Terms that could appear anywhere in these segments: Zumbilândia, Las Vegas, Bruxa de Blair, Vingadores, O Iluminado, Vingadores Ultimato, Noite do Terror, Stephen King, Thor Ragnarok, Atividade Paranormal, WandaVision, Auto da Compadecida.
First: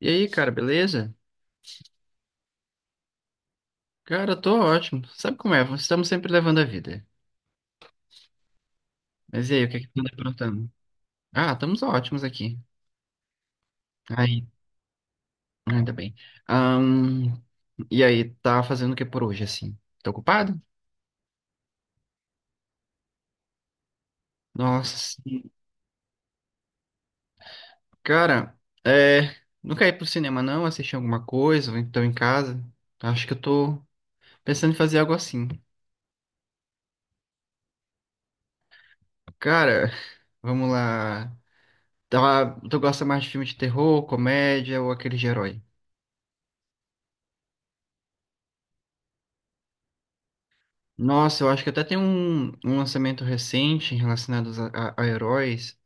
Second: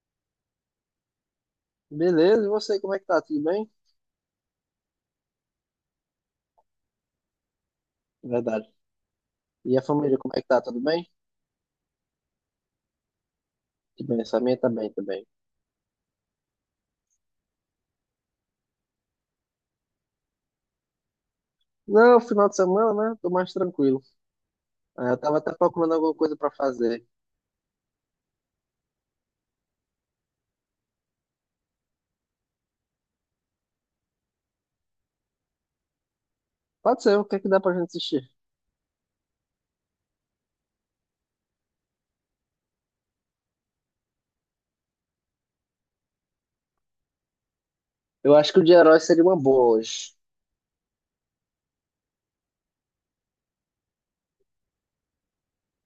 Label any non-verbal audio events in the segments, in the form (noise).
E aí, cara, beleza? Beleza, e você, como é que tá? Tudo bem? Cara, eu tô ótimo. Sabe como é? Estamos sempre levando a vida. Verdade. Mas e aí, o que E é a que tu anda família, como é que tá? aprontando? Tudo bem? Ah, estamos ótimos aqui. Tudo bem, essa Aí, minha também. ainda bem. Ahn, e aí, tá fazendo o que por hoje, assim? Tô ocupado? Não, final de semana, né? Tô mais tranquilo. Eu Nossa, tava sim. até procurando alguma coisa pra fazer. Cara, é... Não quer ir pro cinema, não? Assistir alguma coisa? Ou então em casa? Acho que eu tô pensando em fazer algo assim. Pode ser, o que é que dá pra gente assistir? Cara, vamos lá. Tá, tu gosta mais de filme de terror, comédia ou aquele de herói? Eu acho que o de herói seria uma boa hoje. Nossa, eu acho que até tem um lançamento recente relacionado a heróis,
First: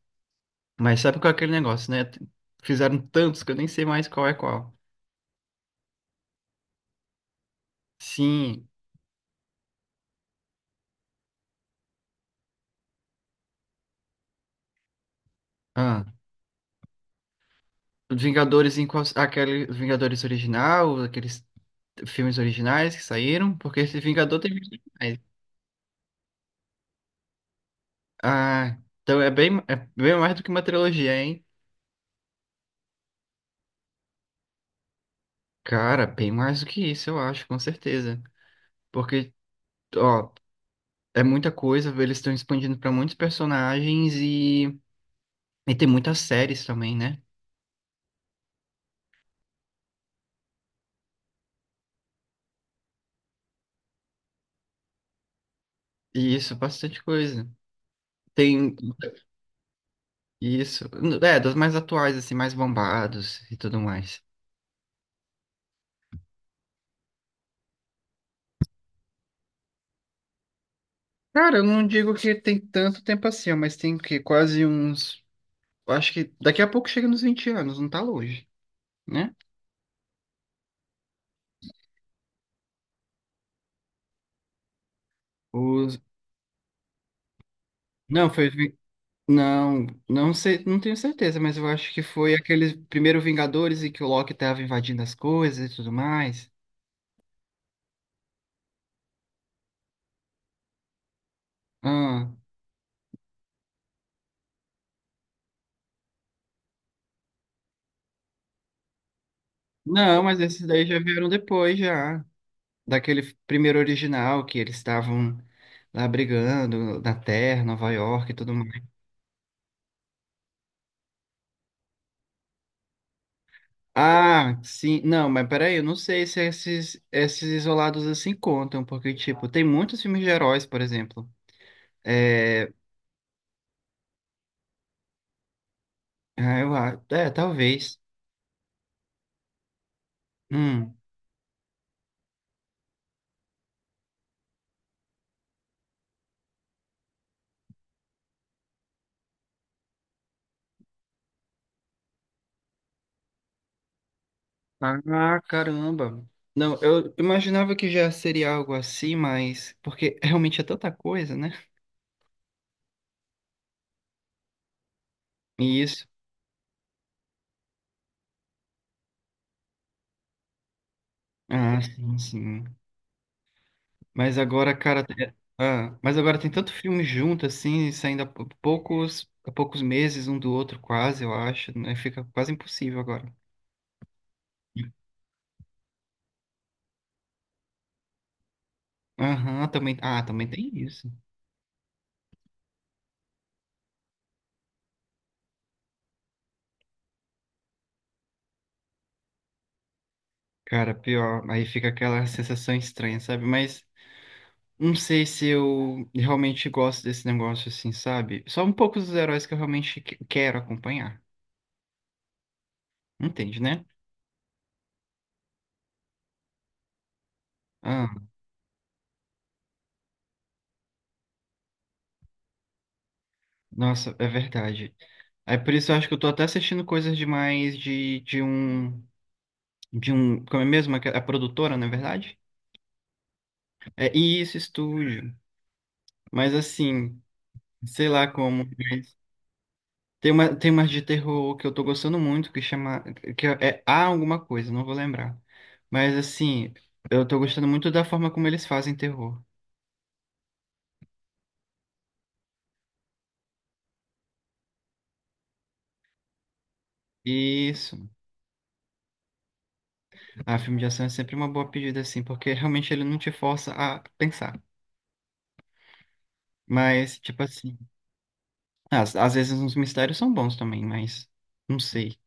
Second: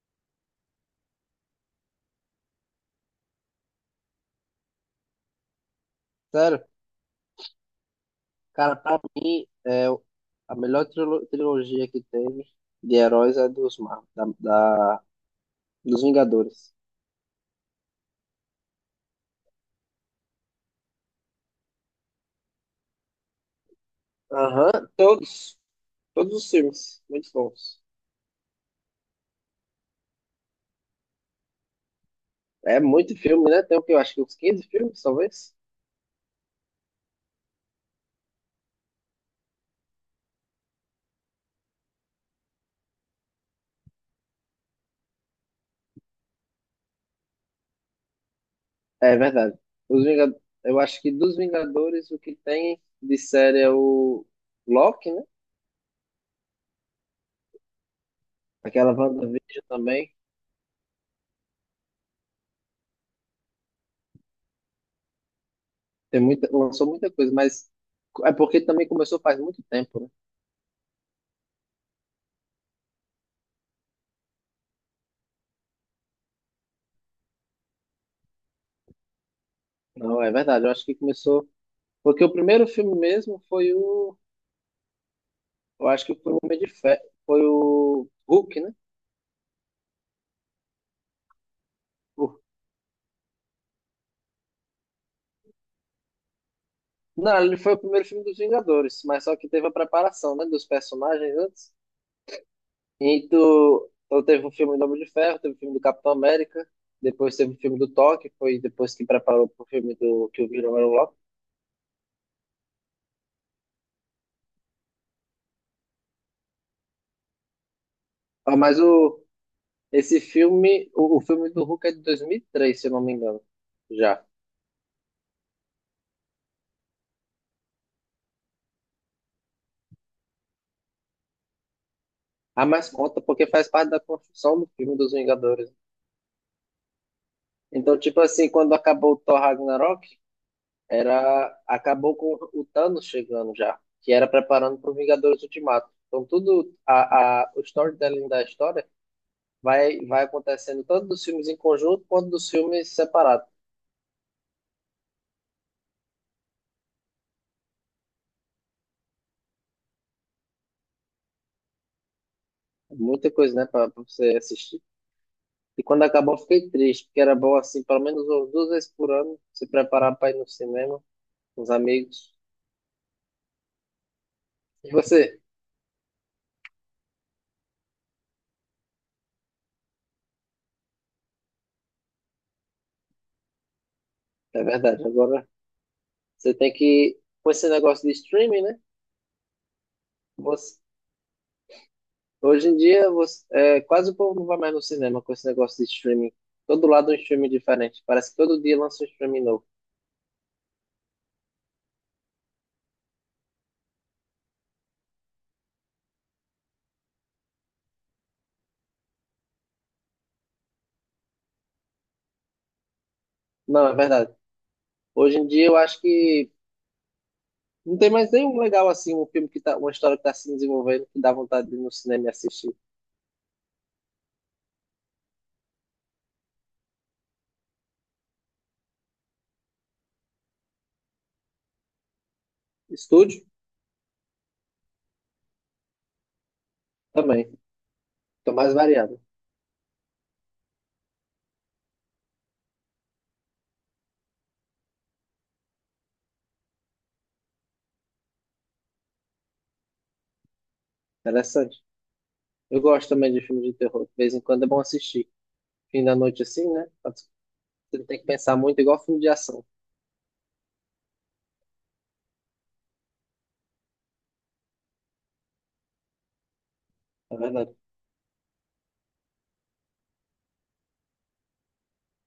mas sabe qual é aquele negócio, né? Fizeram tantos que eu nem sei mais qual é qual. Sério? Sim, Cara, pra mim, é a melhor trilogia que teve de heróis é dos Mar, da, da- dos ah, Vingadores. os Vingadores em qual, aquele Vingadores original, aqueles filmes originais que saíram, porque esse Vingador tem filmes Aham, originais. todos. Todos os filmes. Muito bons. Ah, então é bem mais do que uma trilogia, hein? É muito filme, né? Tem o que eu acho que uns 15 filmes, talvez. Cara, bem mais do que isso, eu acho, com certeza. Porque, ó, é muita coisa, eles estão expandindo para muitos personagens e tem muitas séries também, né? É verdade. Os Vingad... Eu acho que dos Vingadores o que tem de série é o Loki, né? E isso, bastante coisa. Tem Aquela WandaVision também. isso. É, dos mais atuais, assim, mais bombados e tudo mais. Lançou muita coisa, mas é porque também começou faz muito tempo, né? Cara, eu não digo que tem tanto tempo assim, ó, mas tem que quase uns. Acho que daqui a pouco chega nos 20 anos, não tá longe, né? Não, é verdade. Eu acho que começou. Porque o primeiro filme mesmo foi o. Eu Os... acho que foi o Homem de Ferro. Foi o Não, foi. Hulk, né? Não, não sei, não tenho certeza, mas eu acho que foi O- aqueles primeiros Vingadores e que o Loki tava invadindo as coisas e tudo mais. Não, ele foi o primeiro filme dos Vingadores, mas só que teve a preparação, né? Dos personagens antes. Ah, E tu, então teve um filme do Homem de Ferro, teve o filme do Capitão América, depois teve o filme do Thor, que foi depois que preparou pro filme não, do mas que o esses Viram daí era o já Loki. vieram depois, já. Daquele primeiro original que eles estavam lá brigando na Terra, Nova York e tudo Ah, mas mais. o, esse filme, o filme do Hulk é de 2003, se eu não me engano, já. Ah, sim. Não, mas peraí, eu não sei se esses isolados assim contam, porque, tipo, tem muitos filmes de heróis, por exemplo. Ah, É, mas conta porque faz parte da construção do filme dos Vingadores. ah, é, Então, talvez. tipo assim, quando acabou o Thor Ragnarok, Hum. Acabou com o Thanos chegando já, que era preparando pro Vingadores Ultimato. Então, o storytelling da história vai acontecendo tanto dos filmes em conjunto quanto dos filmes separados. Ah, caramba. Não, eu imaginava que já seria algo assim, mas porque (laughs) realmente é tanta coisa, né? É muita coisa, né, para você assistir. E E quando isso. acabou, eu fiquei triste, porque era bom, assim, pelo menos umas duas vezes por ano, se preparar para ir no cinema com os Ah, sim, amigos. sim. Mas agora, E cara, você? ah, mas agora tem tanto filme junto, assim, saindo poucos, há poucos meses um do outro, quase, eu acho, né? Fica quase impossível agora. É verdade, agora você tem que. Com esse negócio de streaming, né? Aham, também. Ah, também tem Você, isso. hoje em dia, quase o povo não vai mais no cinema com esse negócio de streaming. Todo lado é um streaming diferente. Parece que todo dia lança um streaming novo. Cara, pior. Aí fica aquela sensação estranha, sabe? Mas não sei se eu realmente gosto desse negócio, assim, sabe? Só um pouco dos heróis que eu realmente quero acompanhar. Entende, né? Não, é verdade. Hoje em dia, eu acho que não tem Ah, mais nenhum legal assim, um filme que tá, uma história que tá se desenvolvendo, que dá vontade de ir no cinema e assistir. nossa, é verdade. É por isso eu acho que eu tô até assistindo coisas demais de um. De um, como é mesmo, a produtora, na verdade? Estúdio? É isso, estúdio. Mas assim, Também. sei lá Tô como. mais Mas variado. tem tem umas de terror que eu tô gostando muito, que chama, que é Há Alguma Coisa, não vou lembrar. Mas assim, eu tô gostando muito da forma como eles fazem terror. Interessante. Eu gosto também de filme de terror. De vez em quando é bom assistir. Fim da noite assim, né? Você Isso. não tem que pensar muito, igual filme de ação. Ah, filme de ação é sempre uma boa pedida, assim, porque (laughs) realmente ele não te força a pensar. Mas, É tipo verdade. assim, às vezes os mistérios são bons também, mas não sei.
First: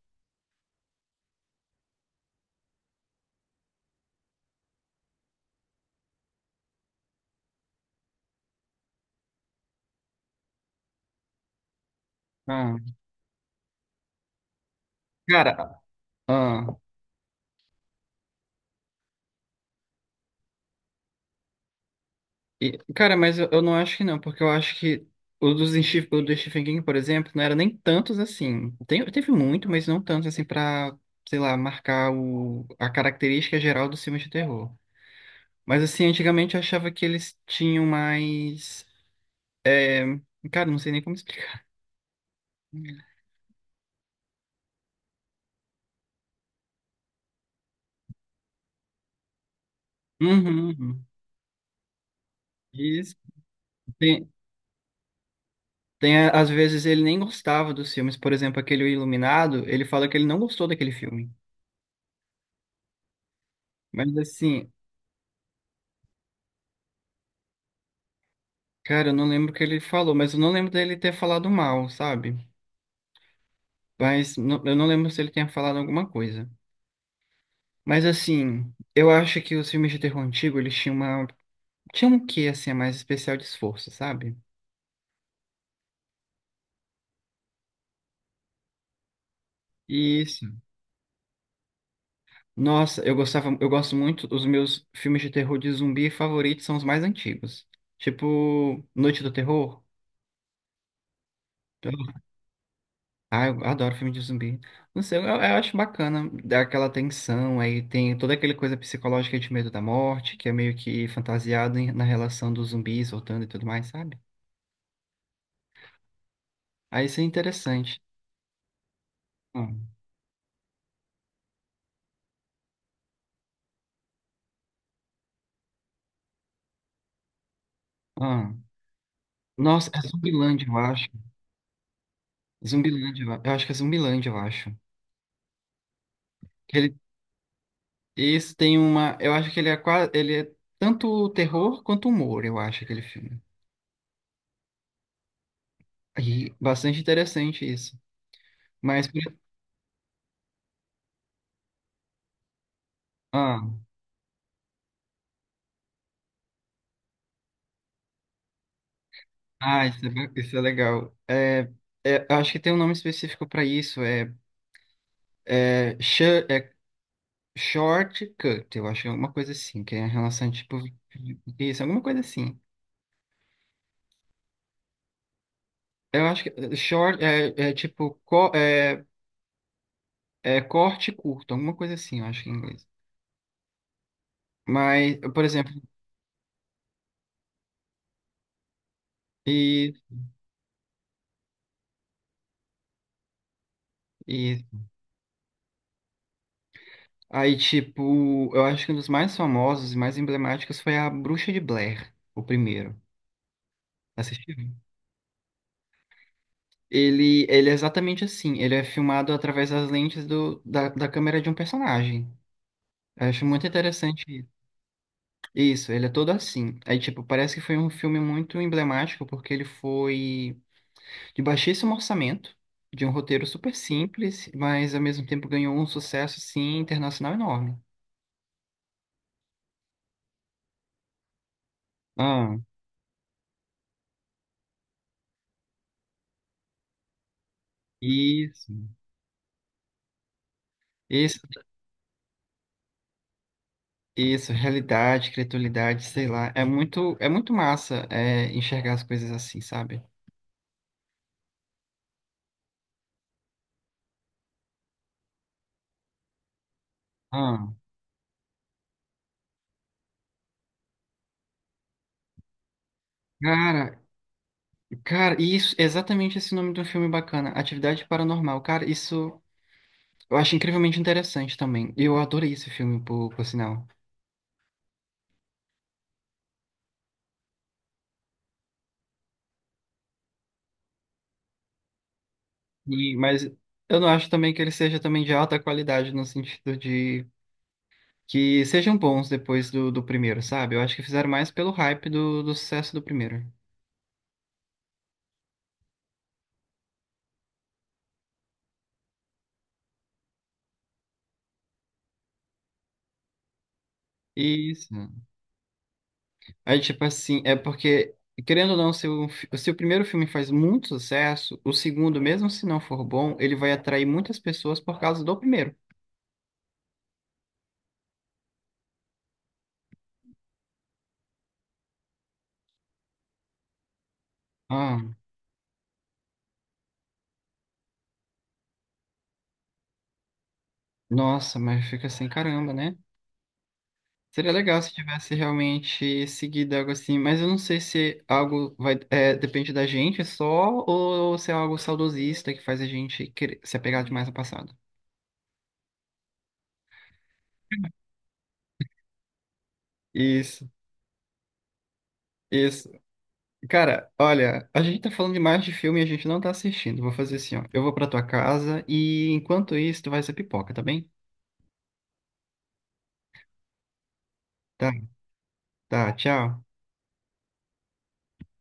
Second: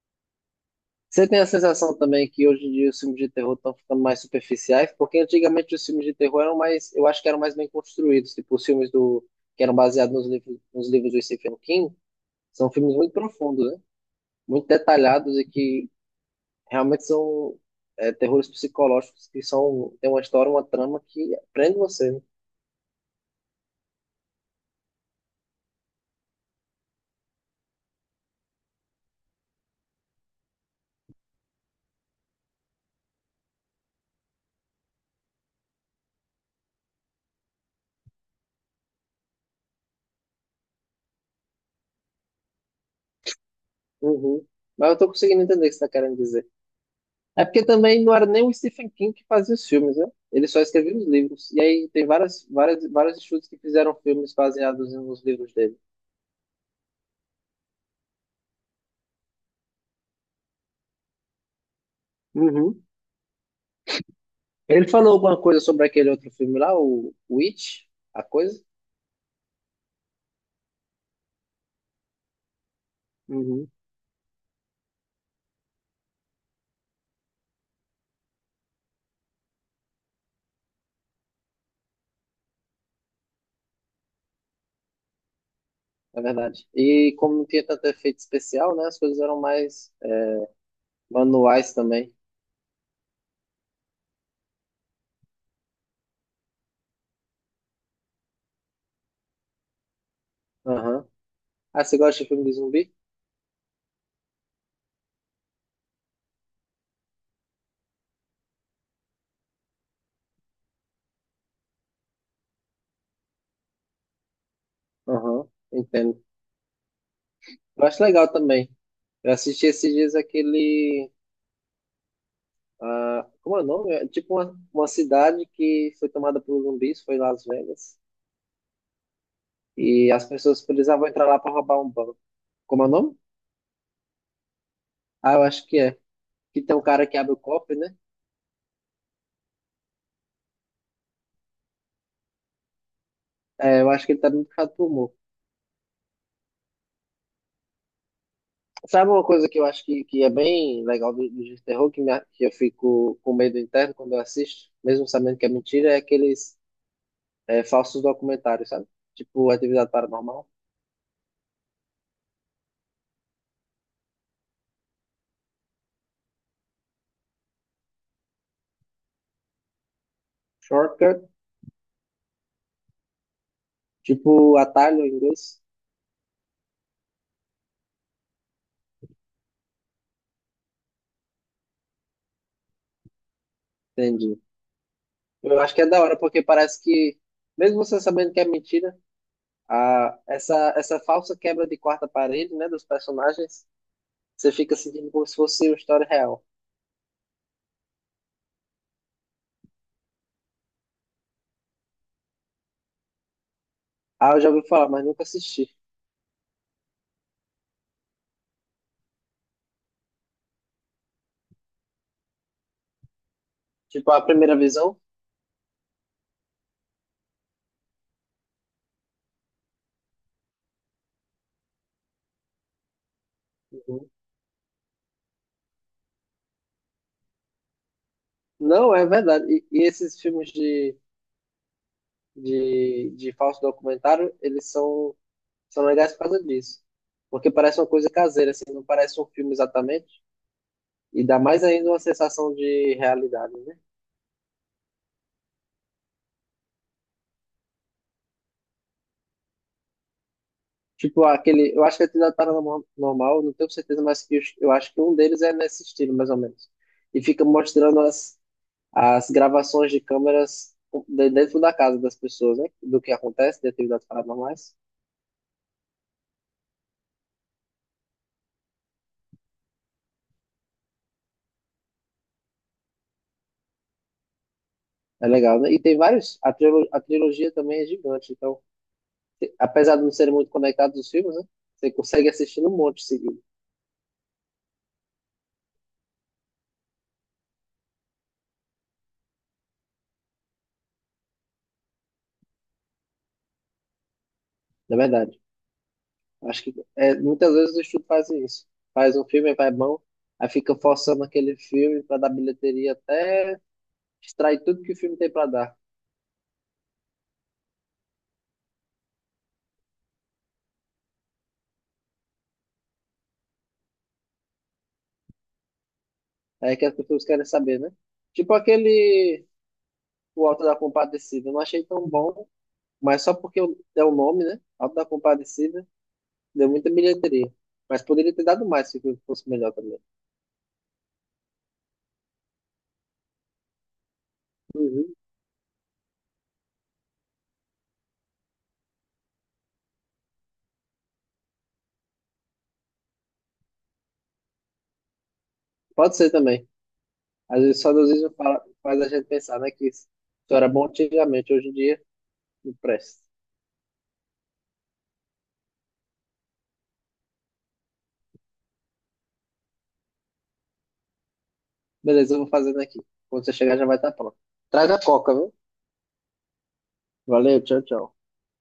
Você tem a sensação também que hoje em dia os filmes de terror estão ficando mais superficiais? Porque antigamente os filmes de terror eram mais, eu acho que eram mais bem construídos. Tipo, que eram baseados nos livros do Stephen King, são Ah, filmes muito profundos, né? Muito detalhados e cara, que ah. realmente são terrores psicológicos que são, tem uma história, uma trama que prende você, né? E, cara, mas eu não acho que não, porque eu acho que o do Stephen King, por exemplo, não era nem tantos assim. Tem, teve muito, mas não tantos assim pra, sei lá, marcar a característica geral dos filmes de terror. Mas assim, antigamente eu achava que eles tinham mais. é, Cara, não sei nem como explicar. (laughs) Uhum. Mas eu tô conseguindo entender o que você tá querendo dizer. É porque também não era nem o Stephen King que fazia os filmes, né? Ele só Uhum. escrevia Uhum. os livros. E aí tem Isso. vários estudos que fizeram Tem, filmes baseados nos livros dele. tem, às vezes ele nem gostava dos filmes, por exemplo, aquele O Iluminado, ele fala que ele não gostou daquele filme. Uhum. Mas assim, Ele falou alguma coisa sobre aquele outro filme lá, o It, a coisa? cara, eu não lembro o que ele falou, mas eu não lembro dele ter falado mal, sabe? Uhum. Mas eu não lembro se ele tinha falado alguma coisa. Mas assim, eu acho que os filmes de terror antigo, eles tinham uma... Tinham um quê, assim, a mais especial de esforço, sabe? É verdade. E como não tinha tanto efeito especial, né? As coisas eram mais Isso. manuais também. Nossa, eu gostava, eu gosto muito, os meus filmes de terror de zumbi favoritos são os mais antigos. Tipo, Noite do Terror. Aham. Ah, você gosta de filme de zumbi? Ah, eu adoro filme de zumbi. Não sei, eu acho bacana dá aquela tensão, aí tem toda aquela coisa psicológica de medo da morte, que é meio que fantasiado na relação dos zumbis voltando e tudo mais, sabe? Aham, entendo. Aí isso é Eu interessante. acho legal também. Eu assisti esses Ah, dias aquele. Ah, como é o nome? É tipo uma cidade que foi tomada por zumbis, foi Las Vegas. ah. Nossa, é E as pessoas Zumbilândia, eu precisavam acho. entrar lá para roubar um banco. Como é o nome? Zumbilândia, eu acho que é Zumbilândia, eu acho. Ah, eu acho que é. Que tem Que um ele, cara que abre o cofre, né? esse tem uma, eu acho que ele é quase, ele é tanto terror quanto humor, eu acho, aquele filme. É, eu acho que ele tá bem puxado pro humor. E bastante interessante isso. Mas, Sabe por- uma coisa que eu acho que é bem legal do de terror, que, que eu fico com medo ah. interno quando eu assisto, mesmo sabendo que é mentira, é aqueles falsos documentários, sabe? Tipo Ah, Atividade Paranormal. isso é legal. É, é, eu acho que tem um nome específico para isso. É, é, sh é Shortcut, eu acho, que é alguma coisa assim, que é em relação tipo isso, alguma coisa assim. Tipo, atalho em inglês? Eu acho que é, é tipo é corte curto, alguma coisa assim, eu acho que é em inglês. Entendi. Mas, por Eu exemplo, acho que é da hora, porque parece que, mesmo você sabendo que é mentira, e, essa falsa quebra de quarta parede, né, dos personagens, você e fica sentindo como se fosse uma história real. aí tipo, eu acho que um dos mais famosos e mais emblemáticos foi a Bruxa de Blair, o primeiro. Ah, eu já Assistiu? ouvi falar, mas nunca assisti. Ele é exatamente assim. Ele é filmado através das lentes da câmera de um personagem. Eu acho muito Tipo, a interessante isso. primeira visão? Isso, ele é todo assim. Aí, tipo, parece que foi um filme muito emblemático, porque ele foi de baixíssimo orçamento, de um roteiro super Uhum. simples, mas ao mesmo tempo ganhou um sucesso, assim, internacional enorme. Não, é verdade. E esses filmes Ah, de falso documentário, eles são, são legais por causa disso. Porque parece uma coisa caseira, assim, isso, não parece um filme exatamente. E dá isso, mais ainda uma sensação de realidade, né? isso, realidade, criatividade, sei lá. É muito massa, é, enxergar as coisas assim, sabe? Tipo, aquele. Eu acho que é Atividade Paranormal, não tenho certeza, mas eu acho que um deles é nesse estilo, mais ou menos. E fica Ah, mostrando as gravações de câmeras dentro da casa das pessoas, né? Do que acontece de cara, atividades paranormais. cara, isso, exatamente esse nome de um filme bacana, Atividade Paranormal. Cara, isso eu acho incrivelmente interessante também. Eu adorei esse filme, por sinal. É legal, né? E tem vários. A trilogia também é gigante, então, apesar de não serem muito conectados os filmes, né? Você consegue assistir um monte E, seguido, mas eu não acho também que ele seja também de alta qualidade, no sentido de que sejam bons depois do primeiro, sabe? Eu acho que fizeram mais pelo hype do sucesso do primeiro. na verdade. Acho que é, muitas vezes o estúdio faz isso. Faz um filme, vai bom, aí fica forçando aquele filme para dar bilheteria até extrai tudo que Isso. o filme tem pra dar. Aí, tipo assim, é porque, querendo ou não, se o primeiro filme faz muito sucesso, o segundo, mesmo se não for bom, ele vai atrair muitas pessoas por causa do primeiro. É que as pessoas querem saber, né? Tipo aquele O Auto da Compadecida. Eu não achei tão bom, mas só porque é o nome, né? Auto Ah. da Compadecida, deu muita bilheteria. Mas poderia ter dado mais se o filme fosse melhor também. Nossa, mas fica assim, caramba, né? Seria legal se Uhum. tivesse realmente seguido algo assim, mas eu não sei se algo vai, é, depende da gente só, ou se é algo saudosista que faz a gente querer se apegar demais ao passado. Pode ser também. Às vezes, só Deus mesmo fala, faz a gente pensar, né? Que isso Isso, era bom antigamente, hoje em dia não isso. presta. Cara, olha, a gente tá falando demais de filme e a gente não tá assistindo. Vou fazer assim, ó. Eu vou pra tua casa e enquanto isso, tu vai ser pipoca, tá bem? Beleza, eu vou fazendo aqui. Quando você chegar já vai estar pronto. Tá, Traz a coca, viu? tá, tchau. Valeu, tchau, tchau.